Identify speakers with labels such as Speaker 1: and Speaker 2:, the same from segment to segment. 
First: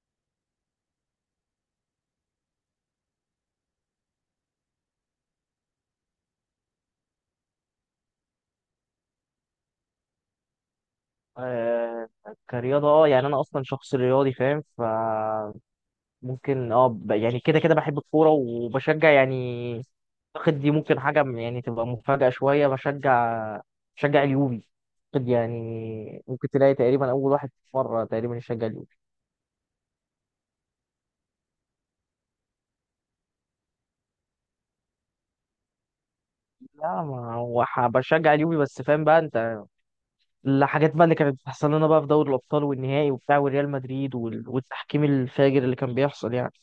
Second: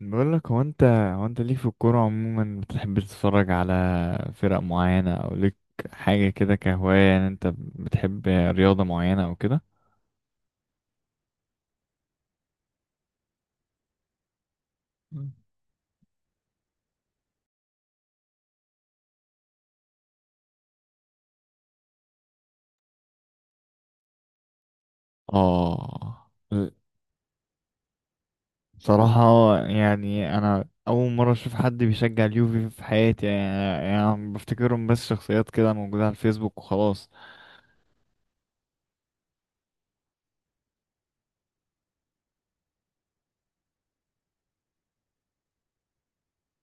Speaker 1: بقول لك هو انت ليك في الكورة عموما بتحب تتفرج على فرق معينة او ليك حاجة كده كهواية، يعني انت بتحب رياضة معينة او كده؟
Speaker 2: آه كرياضة يعني أنا أصلا شخص رياضي فاهم
Speaker 1: مم.
Speaker 2: فممكن يعني كده كده بحب الكورة وبشجع يعني أعتقد دي ممكن حاجة يعني تبقى مفاجأة شوية بشجع اليوفي. أعتقد
Speaker 1: اه،
Speaker 2: يعني ممكن تلاقي تقريبا أول واحد مرة تقريبا يشجع اليوفي.
Speaker 1: بصراحة يعني انا اول مرة اشوف حد بيشجع اليوفي في حياتي، يعني بفتكرهم بس شخصيات كده موجودة على الفيسبوك
Speaker 2: لا
Speaker 1: وخلاص.
Speaker 2: ما هو بشجع اليوفي بس فاهم بقى أنت الحاجات بقى اللي كانت بتحصل لنا بقى في دوري الأبطال والنهائي وبتاع وريال مدريد وال- والتحكيم الفاجر اللي كان بيحصل يعني.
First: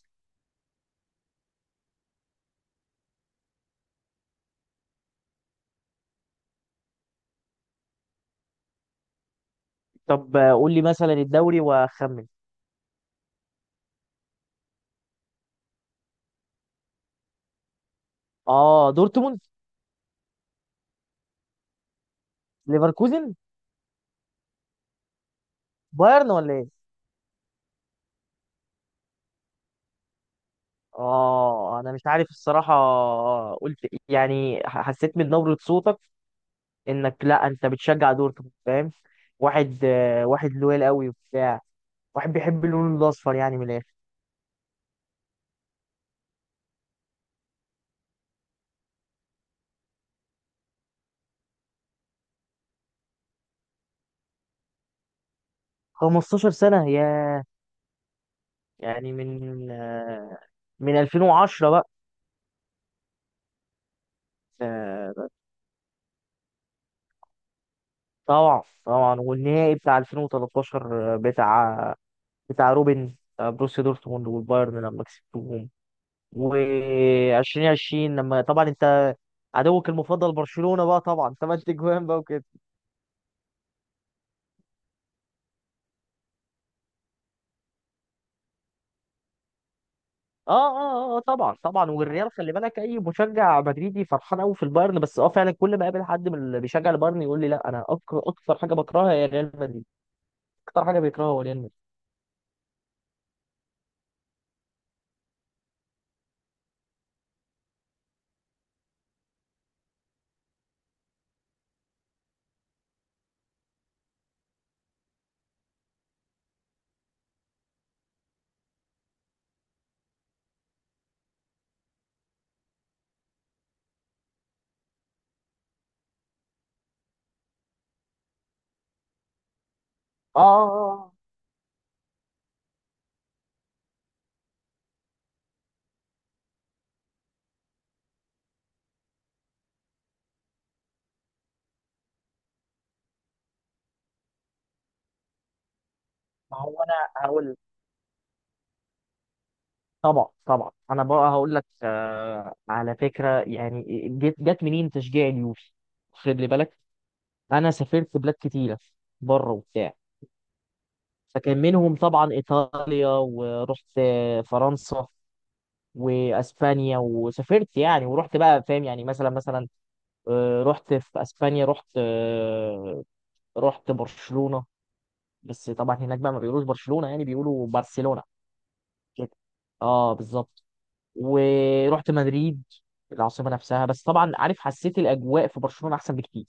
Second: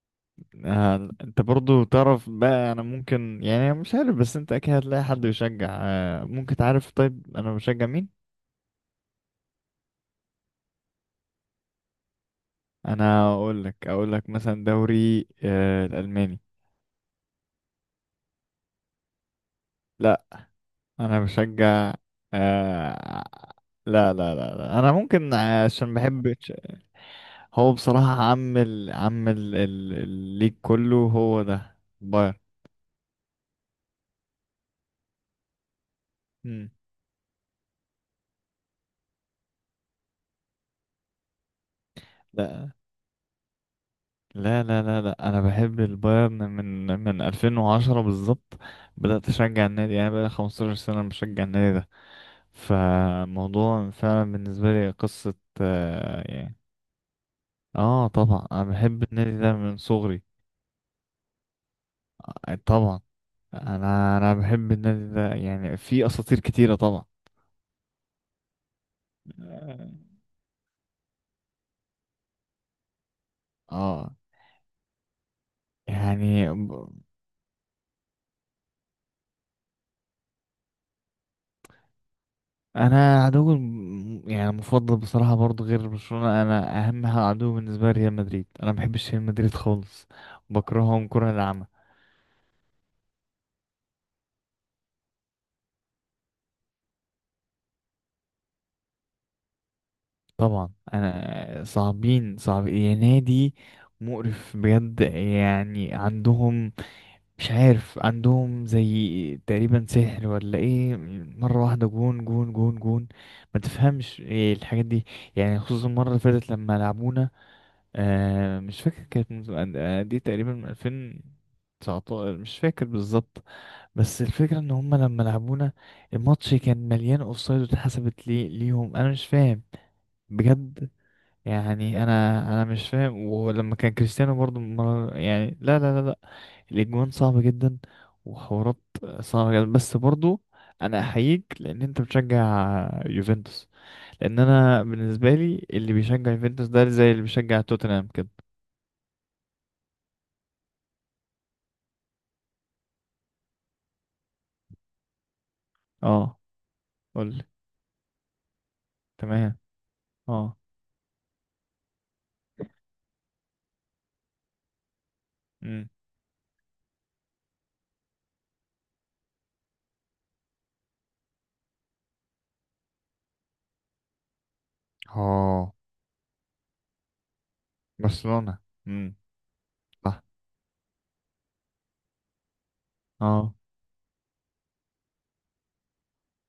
Speaker 1: آه، انت برضو تعرف بقى، انا ممكن يعني مش عارف، بس انت اكيد هتلاقي حد بيشجع، ممكن تعرف طيب انا بشجع مين؟
Speaker 2: طب قول لي مثلا الدوري وأخمن.
Speaker 1: انا اقول لك مثلا دوري الالماني.
Speaker 2: اه دورتموند.
Speaker 1: لا، انا بشجع، آه
Speaker 2: ليفركوزن.
Speaker 1: لا لا لا, لا. انا ممكن عشان
Speaker 2: بايرن
Speaker 1: بحب
Speaker 2: ولا ايه؟
Speaker 1: هو بصراحة الليج كله هو ده
Speaker 2: اه انا مش عارف
Speaker 1: بايرن.
Speaker 2: الصراحه، قلت يعني حسيت من نبره صوتك
Speaker 1: مم.
Speaker 2: انك لا انت بتشجع دورتموند، فاهم؟ واحد واحد لويل قوي وبتاع، واحد بيحب
Speaker 1: لا
Speaker 2: اللون الاصفر يعني من الاخر.
Speaker 1: لا لا لا لا، انا بحب البايرن من 2010 بالظبط، بدأت اشجع النادي يعني بقى 15 سنة بشجع النادي ده. فموضوع فعلا بالنسبة لي قصة، آه
Speaker 2: 15
Speaker 1: يعني.
Speaker 2: سنه يا،
Speaker 1: اه، طبعا انا بحب
Speaker 2: يعني
Speaker 1: النادي ده
Speaker 2: من
Speaker 1: من صغري.
Speaker 2: من 2010 بقى.
Speaker 1: آه، طبعا انا بحب النادي ده،
Speaker 2: آه،
Speaker 1: يعني في اساطير كتيرة طبعا.
Speaker 2: طبعا طبعا والنهائي
Speaker 1: آه،
Speaker 2: بتاع 2013 بتاع بتاع روبن، بروسيا
Speaker 1: اه
Speaker 2: دورتموند والبايرن لما كسبتهم.
Speaker 1: يعني
Speaker 2: و2020 لما طبعا انت عدوك المفضل برشلونة بقى طبعا ثمان تجوان بقى وكده.
Speaker 1: انا عدو يعني مفضل بصراحة، برضو غير برشلونة انا اهم عدو بالنسبة لي ريال مدريد، انا ما بحبش ريال مدريد خالص. بكرههم كره
Speaker 2: طبعا
Speaker 1: العمى،
Speaker 2: طبعا والريال خلي بالك اي مشجع مدريدي فرحان قوي في البايرن، بس اه فعلا كل ما اقابل حد من اللي بيشجع البايرن يقول لي لا انا اكتر حاجه بكرهها هي ريال مدريد،
Speaker 1: طبعا
Speaker 2: اكتر حاجه بيكرهها هو ريال
Speaker 1: انا
Speaker 2: مدريد.
Speaker 1: صعبين، صعب يا نادي. مقرف بجد، يعني عندهم، مش عارف عندهم زي تقريبا سحر ولا ايه؟ مرة واحدة جون جون جون جون، ما تفهمش ايه الحاجات دي. يعني خصوصا المرة اللي فاتت لما لعبونا، آه مش فاكر، كانت دي تقريبا من 2019، مش فاكر بالظبط. بس الفكرة ان هما لما لعبونا الماتش كان مليان اوفسايد واتحسبت لي ليهم، انا مش فاهم
Speaker 2: اه اه آه.
Speaker 1: بجد.
Speaker 2: آه.
Speaker 1: يعني انا مش فاهم، ولما كان كريستيانو برضو مرة يعني، لا لا لا، الاجوان صعبة جدا وحوارات صعبة جدا. بس برضو انا احييك، لان انت بتشجع يوفنتوس، لان انا بالنسبة لي اللي بيشجع
Speaker 2: ما
Speaker 1: يوفنتوس
Speaker 2: هو
Speaker 1: ده زي اللي
Speaker 2: انا هقول،
Speaker 1: بيشجع توتنهام كده.
Speaker 2: طبعا طبعا انا بقى هقول لك، على فكره يعني جت منين تشجيع اليوفي؟
Speaker 1: اه،
Speaker 2: خلي بالك
Speaker 1: قولي.
Speaker 2: انا سافرت بلاد كتيره بره
Speaker 1: تمام.
Speaker 2: وبتاع،
Speaker 1: اه.
Speaker 2: فكان منهم طبعا إيطاليا، ورحت فرنسا
Speaker 1: امم.
Speaker 2: وأسبانيا وسافرت يعني ورحت بقى فاهم يعني مثلا مثلا، رحت في أسبانيا رحت رحت برشلونة. بس
Speaker 1: اه.
Speaker 2: طبعا هناك بقى ما بيقولوش برشلونة يعني بيقولوا برشلونة
Speaker 1: برشلونة. امم.
Speaker 2: كده. اه
Speaker 1: صح.
Speaker 2: بالظبط. ورحت مدريد العاصمة
Speaker 1: اه،
Speaker 2: نفسها، بس طبعا عارف حسيت الأجواء في برشلونة أحسن بكتير،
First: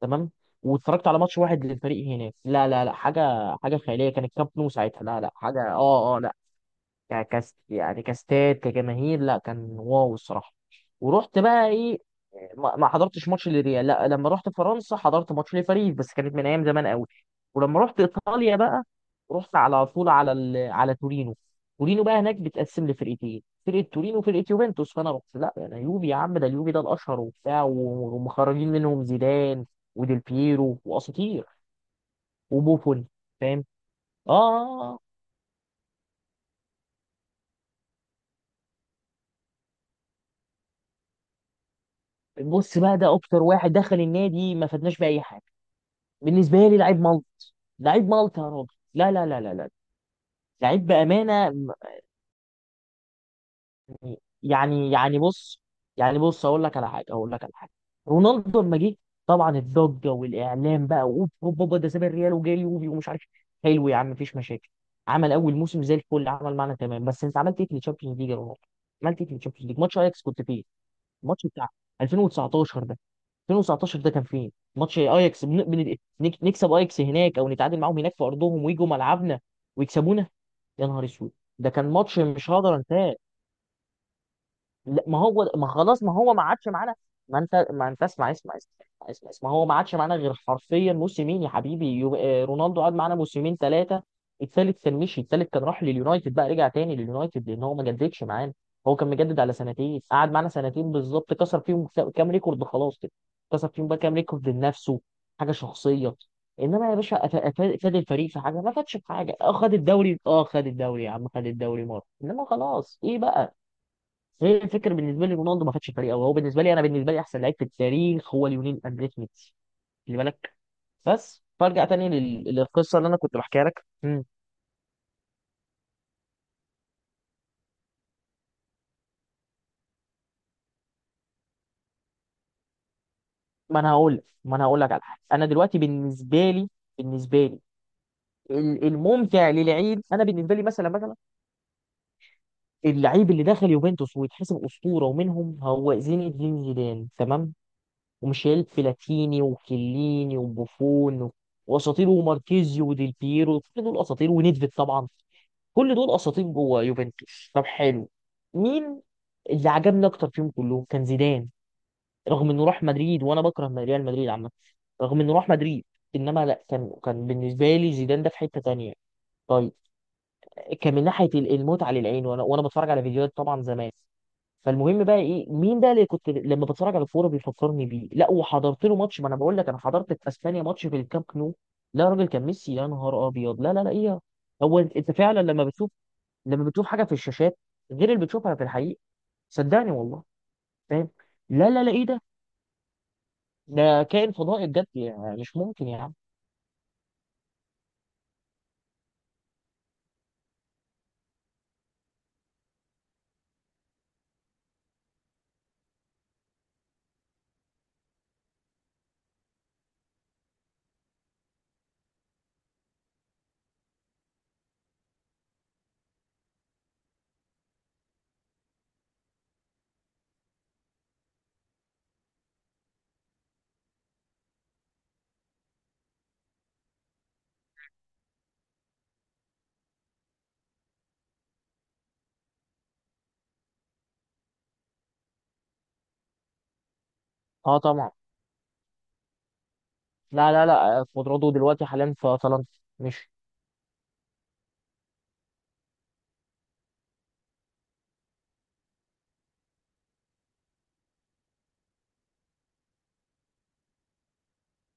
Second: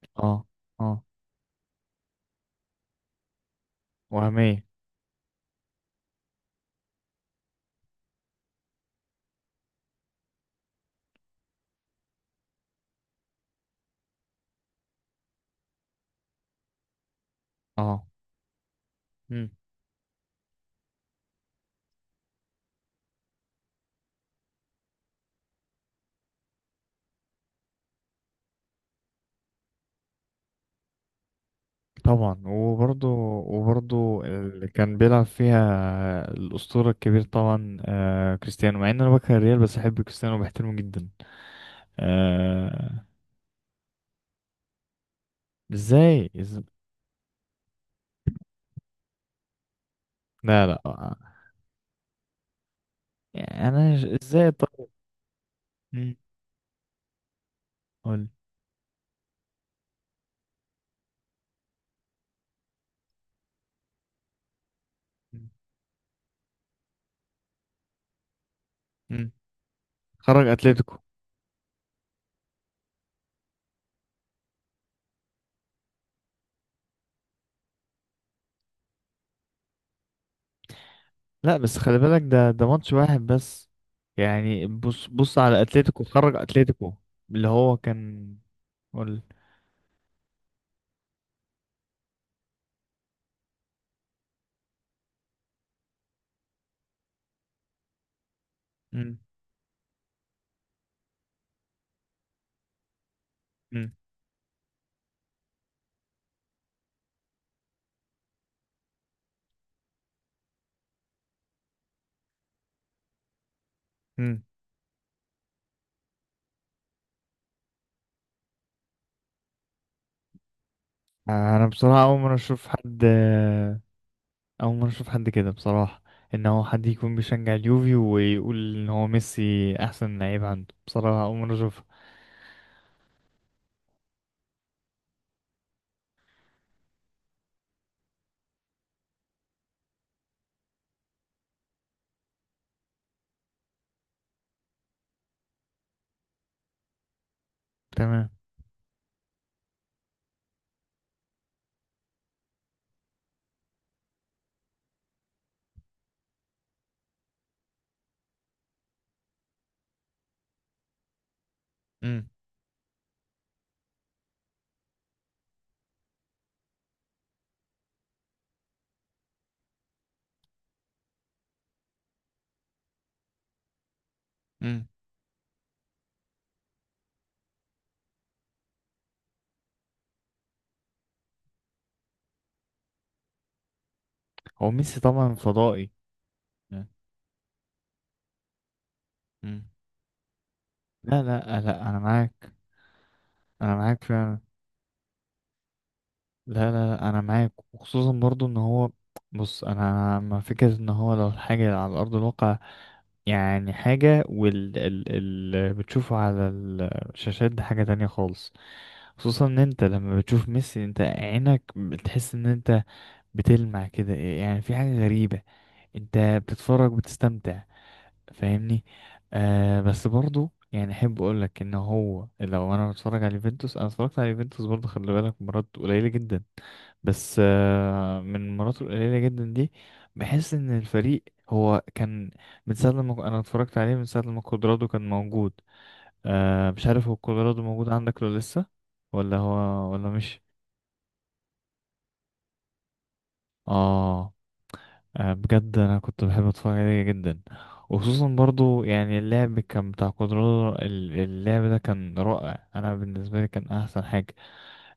Speaker 2: تمام.
Speaker 1: اه، اه.
Speaker 2: واتفرجت على ماتش واحد للفريق هناك، لا لا لا حاجة حاجة خيالية، كان الكامب
Speaker 1: وهمية.
Speaker 2: نو ساعتها لا لا حاجة لا ك- كس يعني كاستاد كجماهير، لا كان واو الصراحه. ورحت بقى ايه، ما حضرتش ماتش للريال، لا لما رحت فرنسا حضرت ماتش لباريس بس كانت من ايام زمان قوي. ولما رحت
Speaker 1: اه،
Speaker 2: ايطاليا بقى رحت على طول على ال... على تورينو. تورينو بقى هناك بتقسم لفرقتين، فرقه تورينو وفرقه يوفنتوس، فانا رحت لا انا يوفي يا عم، ده اليوفي ده الاشهر وبتاع و ومخرجين منهم زيدان وديل بييرو واساطير
Speaker 1: طبعا. وبرضه،
Speaker 2: وبوفون، فاهم.
Speaker 1: وبرضه
Speaker 2: اه
Speaker 1: اللي
Speaker 2: آه،
Speaker 1: كان
Speaker 2: آه.
Speaker 1: بيلعب فيها الأسطورة الكبير طبعا، آه كريستيانو، مع ان انا بكره الريال بس احب كريستيانو وبحترمه جدا.
Speaker 2: بص بقى
Speaker 1: آه،
Speaker 2: ده اكتر واحد دخل النادي ما فادناش باي حاجه.
Speaker 1: ازاي
Speaker 2: بالنسبه لي لعيب ملط، لعيب ملط يا راجل، لا لا لا لا لا،
Speaker 1: لا لا،
Speaker 2: لعيب
Speaker 1: آه.
Speaker 2: بامانه.
Speaker 1: يعني انا
Speaker 2: م-
Speaker 1: ازاي طب؟
Speaker 2: يعني يعني بص،
Speaker 1: مم،
Speaker 2: يعني بص اقول لك على حاجه، اقول لك على حاجه.
Speaker 1: قول.
Speaker 2: رونالدو لما جه طبعا الضجه والاعلام بقى، اوب اوب اوب ده ساب الريال وجاي اليوفي ومش عارف إيه. حلو يا عم، مفيش مشاكل. عمل اول موسم زي الفل، عمل معانا تمام، بس انت عملت ايه في الشامبيونز ليج يا رونالدو؟ عملت ايه
Speaker 1: مم.
Speaker 2: في الشامبيونز ليج ماتش اياكس؟ كنت
Speaker 1: خرج
Speaker 2: فين؟
Speaker 1: اتلتيكو.
Speaker 2: الماتش بتاع 2019 ده، 2019 ده كان فين؟ ماتش اياكس بن... بن... نكسب اياكس هناك او نتعادل معاهم هناك في ارضهم ويجوا ملعبنا ويكسبونا؟ يا نهار اسود!
Speaker 1: لا
Speaker 2: ده
Speaker 1: بس
Speaker 2: كان
Speaker 1: خلي
Speaker 2: ماتش
Speaker 1: بالك ده
Speaker 2: مش
Speaker 1: ده
Speaker 2: هقدر
Speaker 1: ماتش
Speaker 2: انساه.
Speaker 1: واحد بس. يعني
Speaker 2: لا
Speaker 1: بص
Speaker 2: ما
Speaker 1: بص
Speaker 2: هو
Speaker 1: على
Speaker 2: ما خلاص
Speaker 1: اتلتيكو،
Speaker 2: ما هو
Speaker 1: خرج
Speaker 2: ما عادش
Speaker 1: اتلتيكو.
Speaker 2: معانا. ما
Speaker 1: اللي
Speaker 2: انت
Speaker 1: هو
Speaker 2: ما انت اسمع
Speaker 1: كان،
Speaker 2: اسمع اسمع
Speaker 1: قول.
Speaker 2: اسمع، اسمع، هو ما عادش معانا غير حرفيا موسمين يا حبيبي، يو... رونالدو قعد معانا موسمين ثلاثه، الثالث كان مشي الثالث كان راح لليونايتد بقى، رجع تاني لليونايتد لان هو ما جددش معانا. هو كان
Speaker 1: مم،
Speaker 2: مجدد على سنتين، قعد معانا سنتين بالظبط، كسر فيهم كام ريكورد خلاص كده، كسر فيهم
Speaker 1: مم،
Speaker 2: بقى كام ريكورد لنفسه، حاجه شخصيه. انما يا باشا فاد الفريق في حاجه؟ ما فادش في حاجه. اه خد الدوري، اه خد الدوري يا عم خد الدوري مره، انما خلاص ايه بقى.
Speaker 1: مم.
Speaker 2: هي الفكره بالنسبه لي رونالدو ما خدش فريق قوي، هو بالنسبه لي، انا بالنسبه لي احسن لعيب في التاريخ هو ليونيل اندريس ميسي، خلي بالك. بس
Speaker 1: آه، انا
Speaker 2: فارجع
Speaker 1: بصراحة
Speaker 2: تاني
Speaker 1: اول مرة اشوف
Speaker 2: للقصه
Speaker 1: حد،
Speaker 2: اللي انا كنت بحكيها لك. مم.
Speaker 1: أول مرة أشوف حد كده بصراحة، إن هو حد يكون بيشجع اليوفي ويقول إن هو ميسي أحسن لعيب عنده، بصراحة أول مرة أشوفها.
Speaker 2: ما انا هقول لك، ما انا هقول لك على حاجه، انا دلوقتي بالنسبه لي، بالنسبه لي الممتع للعيب انا بالنسبه لي مثلا مثلا، اللعيب اللي دخل يوفنتوس ويتحسب اسطوره ومنهم هو زين الدين زيدان، تمام،
Speaker 1: تمام.
Speaker 2: وميشيل بلاتيني وكليني وبوفون واساطير وماركيزيو وديل بيرو، كل دول اساطير ونيدفيد طبعا، كل دول اساطير جوه يوفنتوس. طب حلو، مين اللي عجبني اكتر فيهم كلهم؟ كان زيدان.
Speaker 1: امم.
Speaker 2: رغم انه راح مدريد وانا بكره ريال مدريد عامه، رغم انه راح مدريد، انما لا كان كان بالنسبه لي زيدان ده في حته تانية. طيب، كان من ناحيه المتعه للعين، وانا بتفرج على فيديوهات طبعا زمان.
Speaker 1: امم.
Speaker 2: فالمهم بقى ايه، مين ده اللي كنت لما بتفرج على الكوره بيفكرني بيه؟ لا وحضرت له ماتش، ما انا بقول لك انا حضرت في اسبانيا ماتش في الكامب نو. لا يا راجل كان ميسي، يا نهار ابيض، لا لا لا ايه.
Speaker 1: هو
Speaker 2: هو انت
Speaker 1: ميسي
Speaker 2: أنت
Speaker 1: طبعا
Speaker 2: فعلا لما
Speaker 1: فضائي.
Speaker 2: بتشوف، لما بتشوف حاجه في الشاشات غير اللي بتشوفها في الحقيقه،
Speaker 1: امم.
Speaker 2: صدقني والله، فاهم.
Speaker 1: لا لا
Speaker 2: لا
Speaker 1: لا،
Speaker 2: لا لا
Speaker 1: أنا
Speaker 2: ايه ده،
Speaker 1: معاك. أنا
Speaker 2: ده
Speaker 1: معاك
Speaker 2: كائن
Speaker 1: فعلا.
Speaker 2: فضائي بجد، يعني مش ممكن يا عم.
Speaker 1: لا لا لا، انا معاك، وخصوصا برضو ان هو، بص، انا مع فكرة ان هو لو الحاجة على ارض الواقع يعني حاجة، وال ال ال بتشوفه على الشاشات دي حاجة تانية خالص. خصوصا ان انت لما بتشوف ميسي انت عينك بتحس ان انت بتلمع كده، يعني في حاجة غريبة، انت بتتفرج، بتستمتع، فاهمني؟ آه، بس برضو يعني احب اقول لك ان هو، لو انا بتفرج على يوفنتوس، انا اتفرجت على يوفنتوس برضو خلي بالك مرات قليله جدا. بس آه من المرات القليله جدا دي بحس ان الفريق هو كان من ساعه لما انا اتفرجت عليه، من ساعه لما كودرادو كان موجود. آه مش عارف هو كودرادو
Speaker 2: اه
Speaker 1: موجود
Speaker 2: طبعا.
Speaker 1: عندك ولا لسه، ولا هو ولا مش؟
Speaker 2: لا لا لا خضراته دلوقتي حاليا في طلنطا، مش...
Speaker 1: اه. آه، بجد انا كنت بحب اتفرج عليه جدا، وخصوصا برضو يعني اللعب كان بتاع كودرادو، اللعب ده كان رائع، انا بالنسبه لي كان احسن حاجه،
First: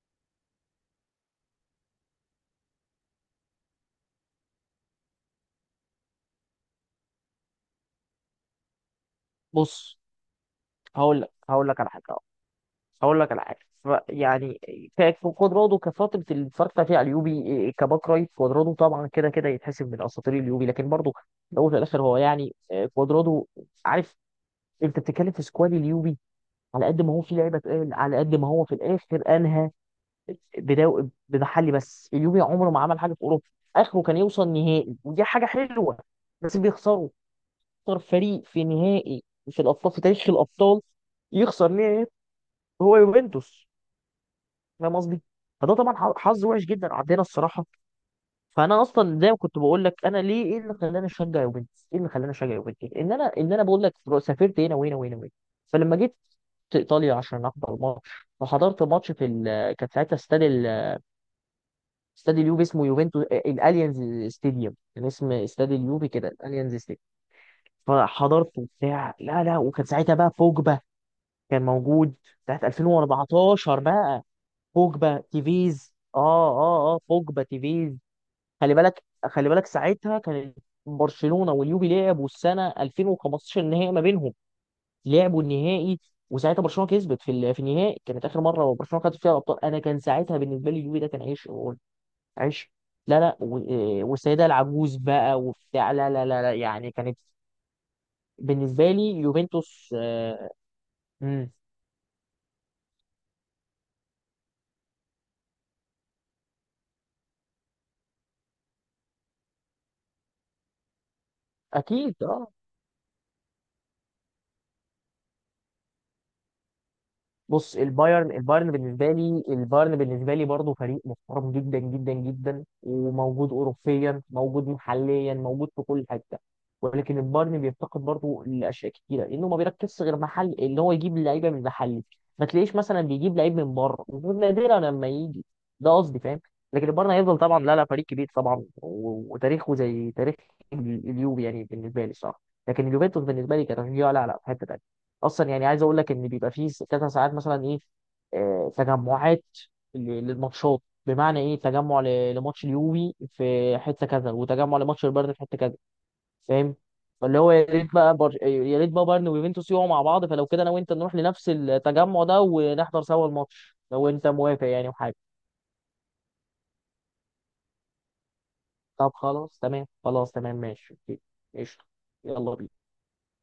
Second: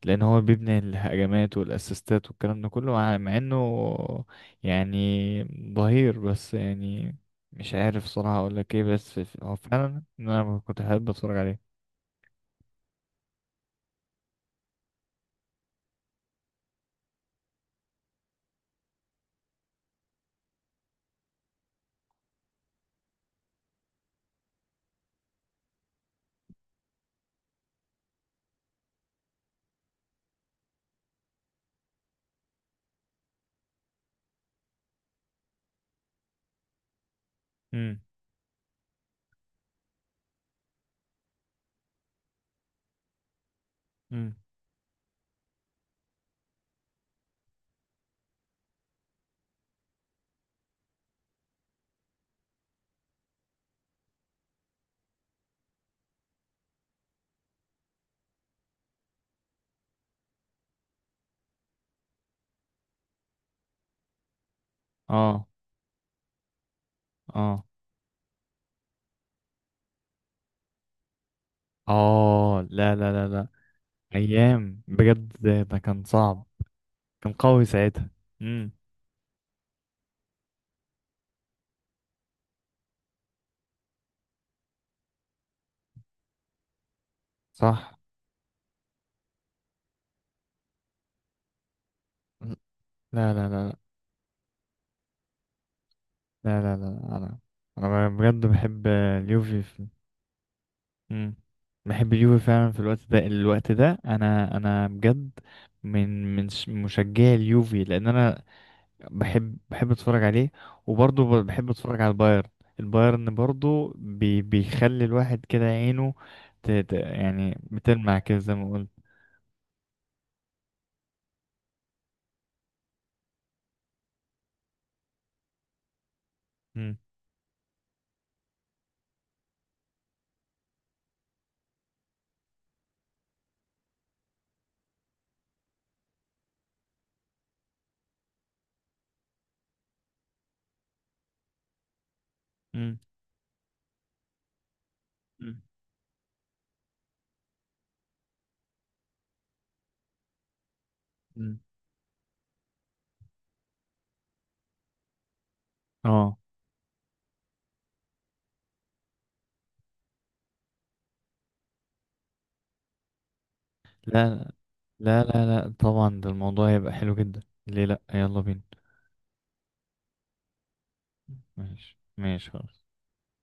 Speaker 1: لان هو بيبني الهجمات والاسيستات والكلام ده كله، مع انه يعني ظهير بس، يعني مش عارف صراحه اقول لك ايه، بس هو
Speaker 2: بص
Speaker 1: فعلا انا كنت بحب
Speaker 2: هقول لك،
Speaker 1: اتفرج
Speaker 2: هقول
Speaker 1: عليه.
Speaker 2: لك على حاجه أهو. هقول لك على حاجه، يعني كانت في خضراته كفتره اللي اتفرجت فيها على اليوبي كباك رايت، خضراته طبعا كده كده يتحسب من اساطير اليوبي، لكن برضه في الاول وفي الاخر هو يعني خضراته، عارف. انت بتتكلم في سكواد اليوبي، على قد ما هو في لعيبه تقال، على قد ما هو في الاخر انهى بدو... بمحلي. بس اليوفي عمره ما عمل حاجه في اوروبا، اخره كان يوصل نهائي ودي حاجه حلوه، بس بيخسروا. اكتر
Speaker 1: امم.
Speaker 2: فريق في نهائي في الابطال في تاريخ الابطال يخسر نهائي هو يوفنتوس،
Speaker 1: امم.
Speaker 2: فاهم قصدي؟ فده طبعا حظ وحش جدا عندنا الصراحه. فانا اصلا زي ما كنت بقول لك انا ليه، ايه اللي خلاني اشجع يوفنتوس، ايه اللي خلاني اشجع يوفنتوس، ان انا، بقول لك سافرت هنا وهنا وهنا وهنا، فلما جيت ايطاليا عشان احضر الماتش، فحضرت ماتش في ال... كانت ساعتها استاد ال... استاد اليوفي اسمه يوفنتوس، الاليانز ستاديوم، كان اسم
Speaker 1: اه،
Speaker 2: استاد اليوفي كده الاليانز ستاديوم.
Speaker 1: اه،
Speaker 2: فحضرت وبتاع لا لا، وكان ساعتها بقى بوجبا كان موجود، ساعه
Speaker 1: اه. لا لا لا لا.
Speaker 2: 2014 بقى،
Speaker 1: ايام
Speaker 2: بوجبا
Speaker 1: بجد، ده
Speaker 2: تيفيز،
Speaker 1: كان صعب. كان
Speaker 2: بوجبا
Speaker 1: قوي
Speaker 2: تيفيز.
Speaker 1: ساعتها.
Speaker 2: خلي بالك خلي بالك ساعتها كانت برشلونه واليوفي لعبوا السنه 2015 النهائي ما بينهم، لعبوا النهائي، وساعتها برشلونه كسبت في في
Speaker 1: صح.
Speaker 2: النهائي، كانت اخر مره برشلونه خدت فيها الابطال. انا كان ساعتها بالنسبه لي اليوفي ده كان عيش، عيش. لا
Speaker 1: لا
Speaker 2: لا
Speaker 1: لا لا
Speaker 2: والسيده العجوز بقى وبتاع، لا لا لا لا،
Speaker 1: لا، لا لا
Speaker 2: يعني كانت
Speaker 1: لا، انا بجد بحب
Speaker 2: بالنسبه لي
Speaker 1: اليوفي في...
Speaker 2: يوفنتوس
Speaker 1: مم.
Speaker 2: مم.
Speaker 1: بحب اليوفي فعلا في الوقت ده، الوقت ده انا بجد من مشجعي اليوفي، لان انا بحب اتفرج عليه، وبرضه بحب اتفرج على
Speaker 2: اكيد
Speaker 1: البايرن.
Speaker 2: اه.
Speaker 1: البايرن برضه بيخلي الواحد كده عينه، يعني
Speaker 2: بص
Speaker 1: بتلمع
Speaker 2: البايرن،
Speaker 1: كده زي ما
Speaker 2: البايرن
Speaker 1: قلت.
Speaker 2: بالنسبه لي، البايرن بالنسبه لي برضه فريق محترم جدا جدا جدا، وموجود اوروبيا موجود محليا موجود في كل حته،
Speaker 1: مم.
Speaker 2: ولكن البايرن بيفتقد برضه لاشياء كتيره لانه ما بيركزش غير محل ان هو يجيب لعيبه من محلي، ما تلاقيش مثلا بيجيب لعيب من بره، نادرا لما يجي، ده قصدي فاهم. لكن البايرن هيفضل طبعا لا لا فريق كبير طبعا و وتاريخه زي تاريخ اليوفي يعني بالنسبه لي، صح، لكن
Speaker 1: مم.
Speaker 2: اليوفنتوس بالنسبه لي كتشجيع لا لا في حته تانيه. اصلا
Speaker 1: مم.
Speaker 2: يعني عايز اقول لك ان بيبقى فيه كذا ساعات مثلا ايه، تجمعات للماتشات، بمعنى
Speaker 1: مم.
Speaker 2: ايه، تجمع لماتش اليوفي في حته كذا، وتجمع لماتش البايرن في حته كذا،
Speaker 1: اه.
Speaker 2: فاهم. فاللي هو يا ريت بقى بر... يا ريت بقى بايرن ويوفنتوس يقعوا مع بعض، فلو كده انا وانت نروح لنفس التجمع ده ونحضر سوا الماتش، لو انت
Speaker 1: لا
Speaker 2: موافق يعني وحاجه.
Speaker 1: لا لا لا، طبعا ده الموضوع هيبقى حلو جدا، ليه لا، يلا بينا.
Speaker 2: طب خلاص تمام، خلاص تمام ماشي اوكي، قشطه،
Speaker 1: ماشي ماشي
Speaker 2: يلا
Speaker 1: خلاص.
Speaker 2: بينا.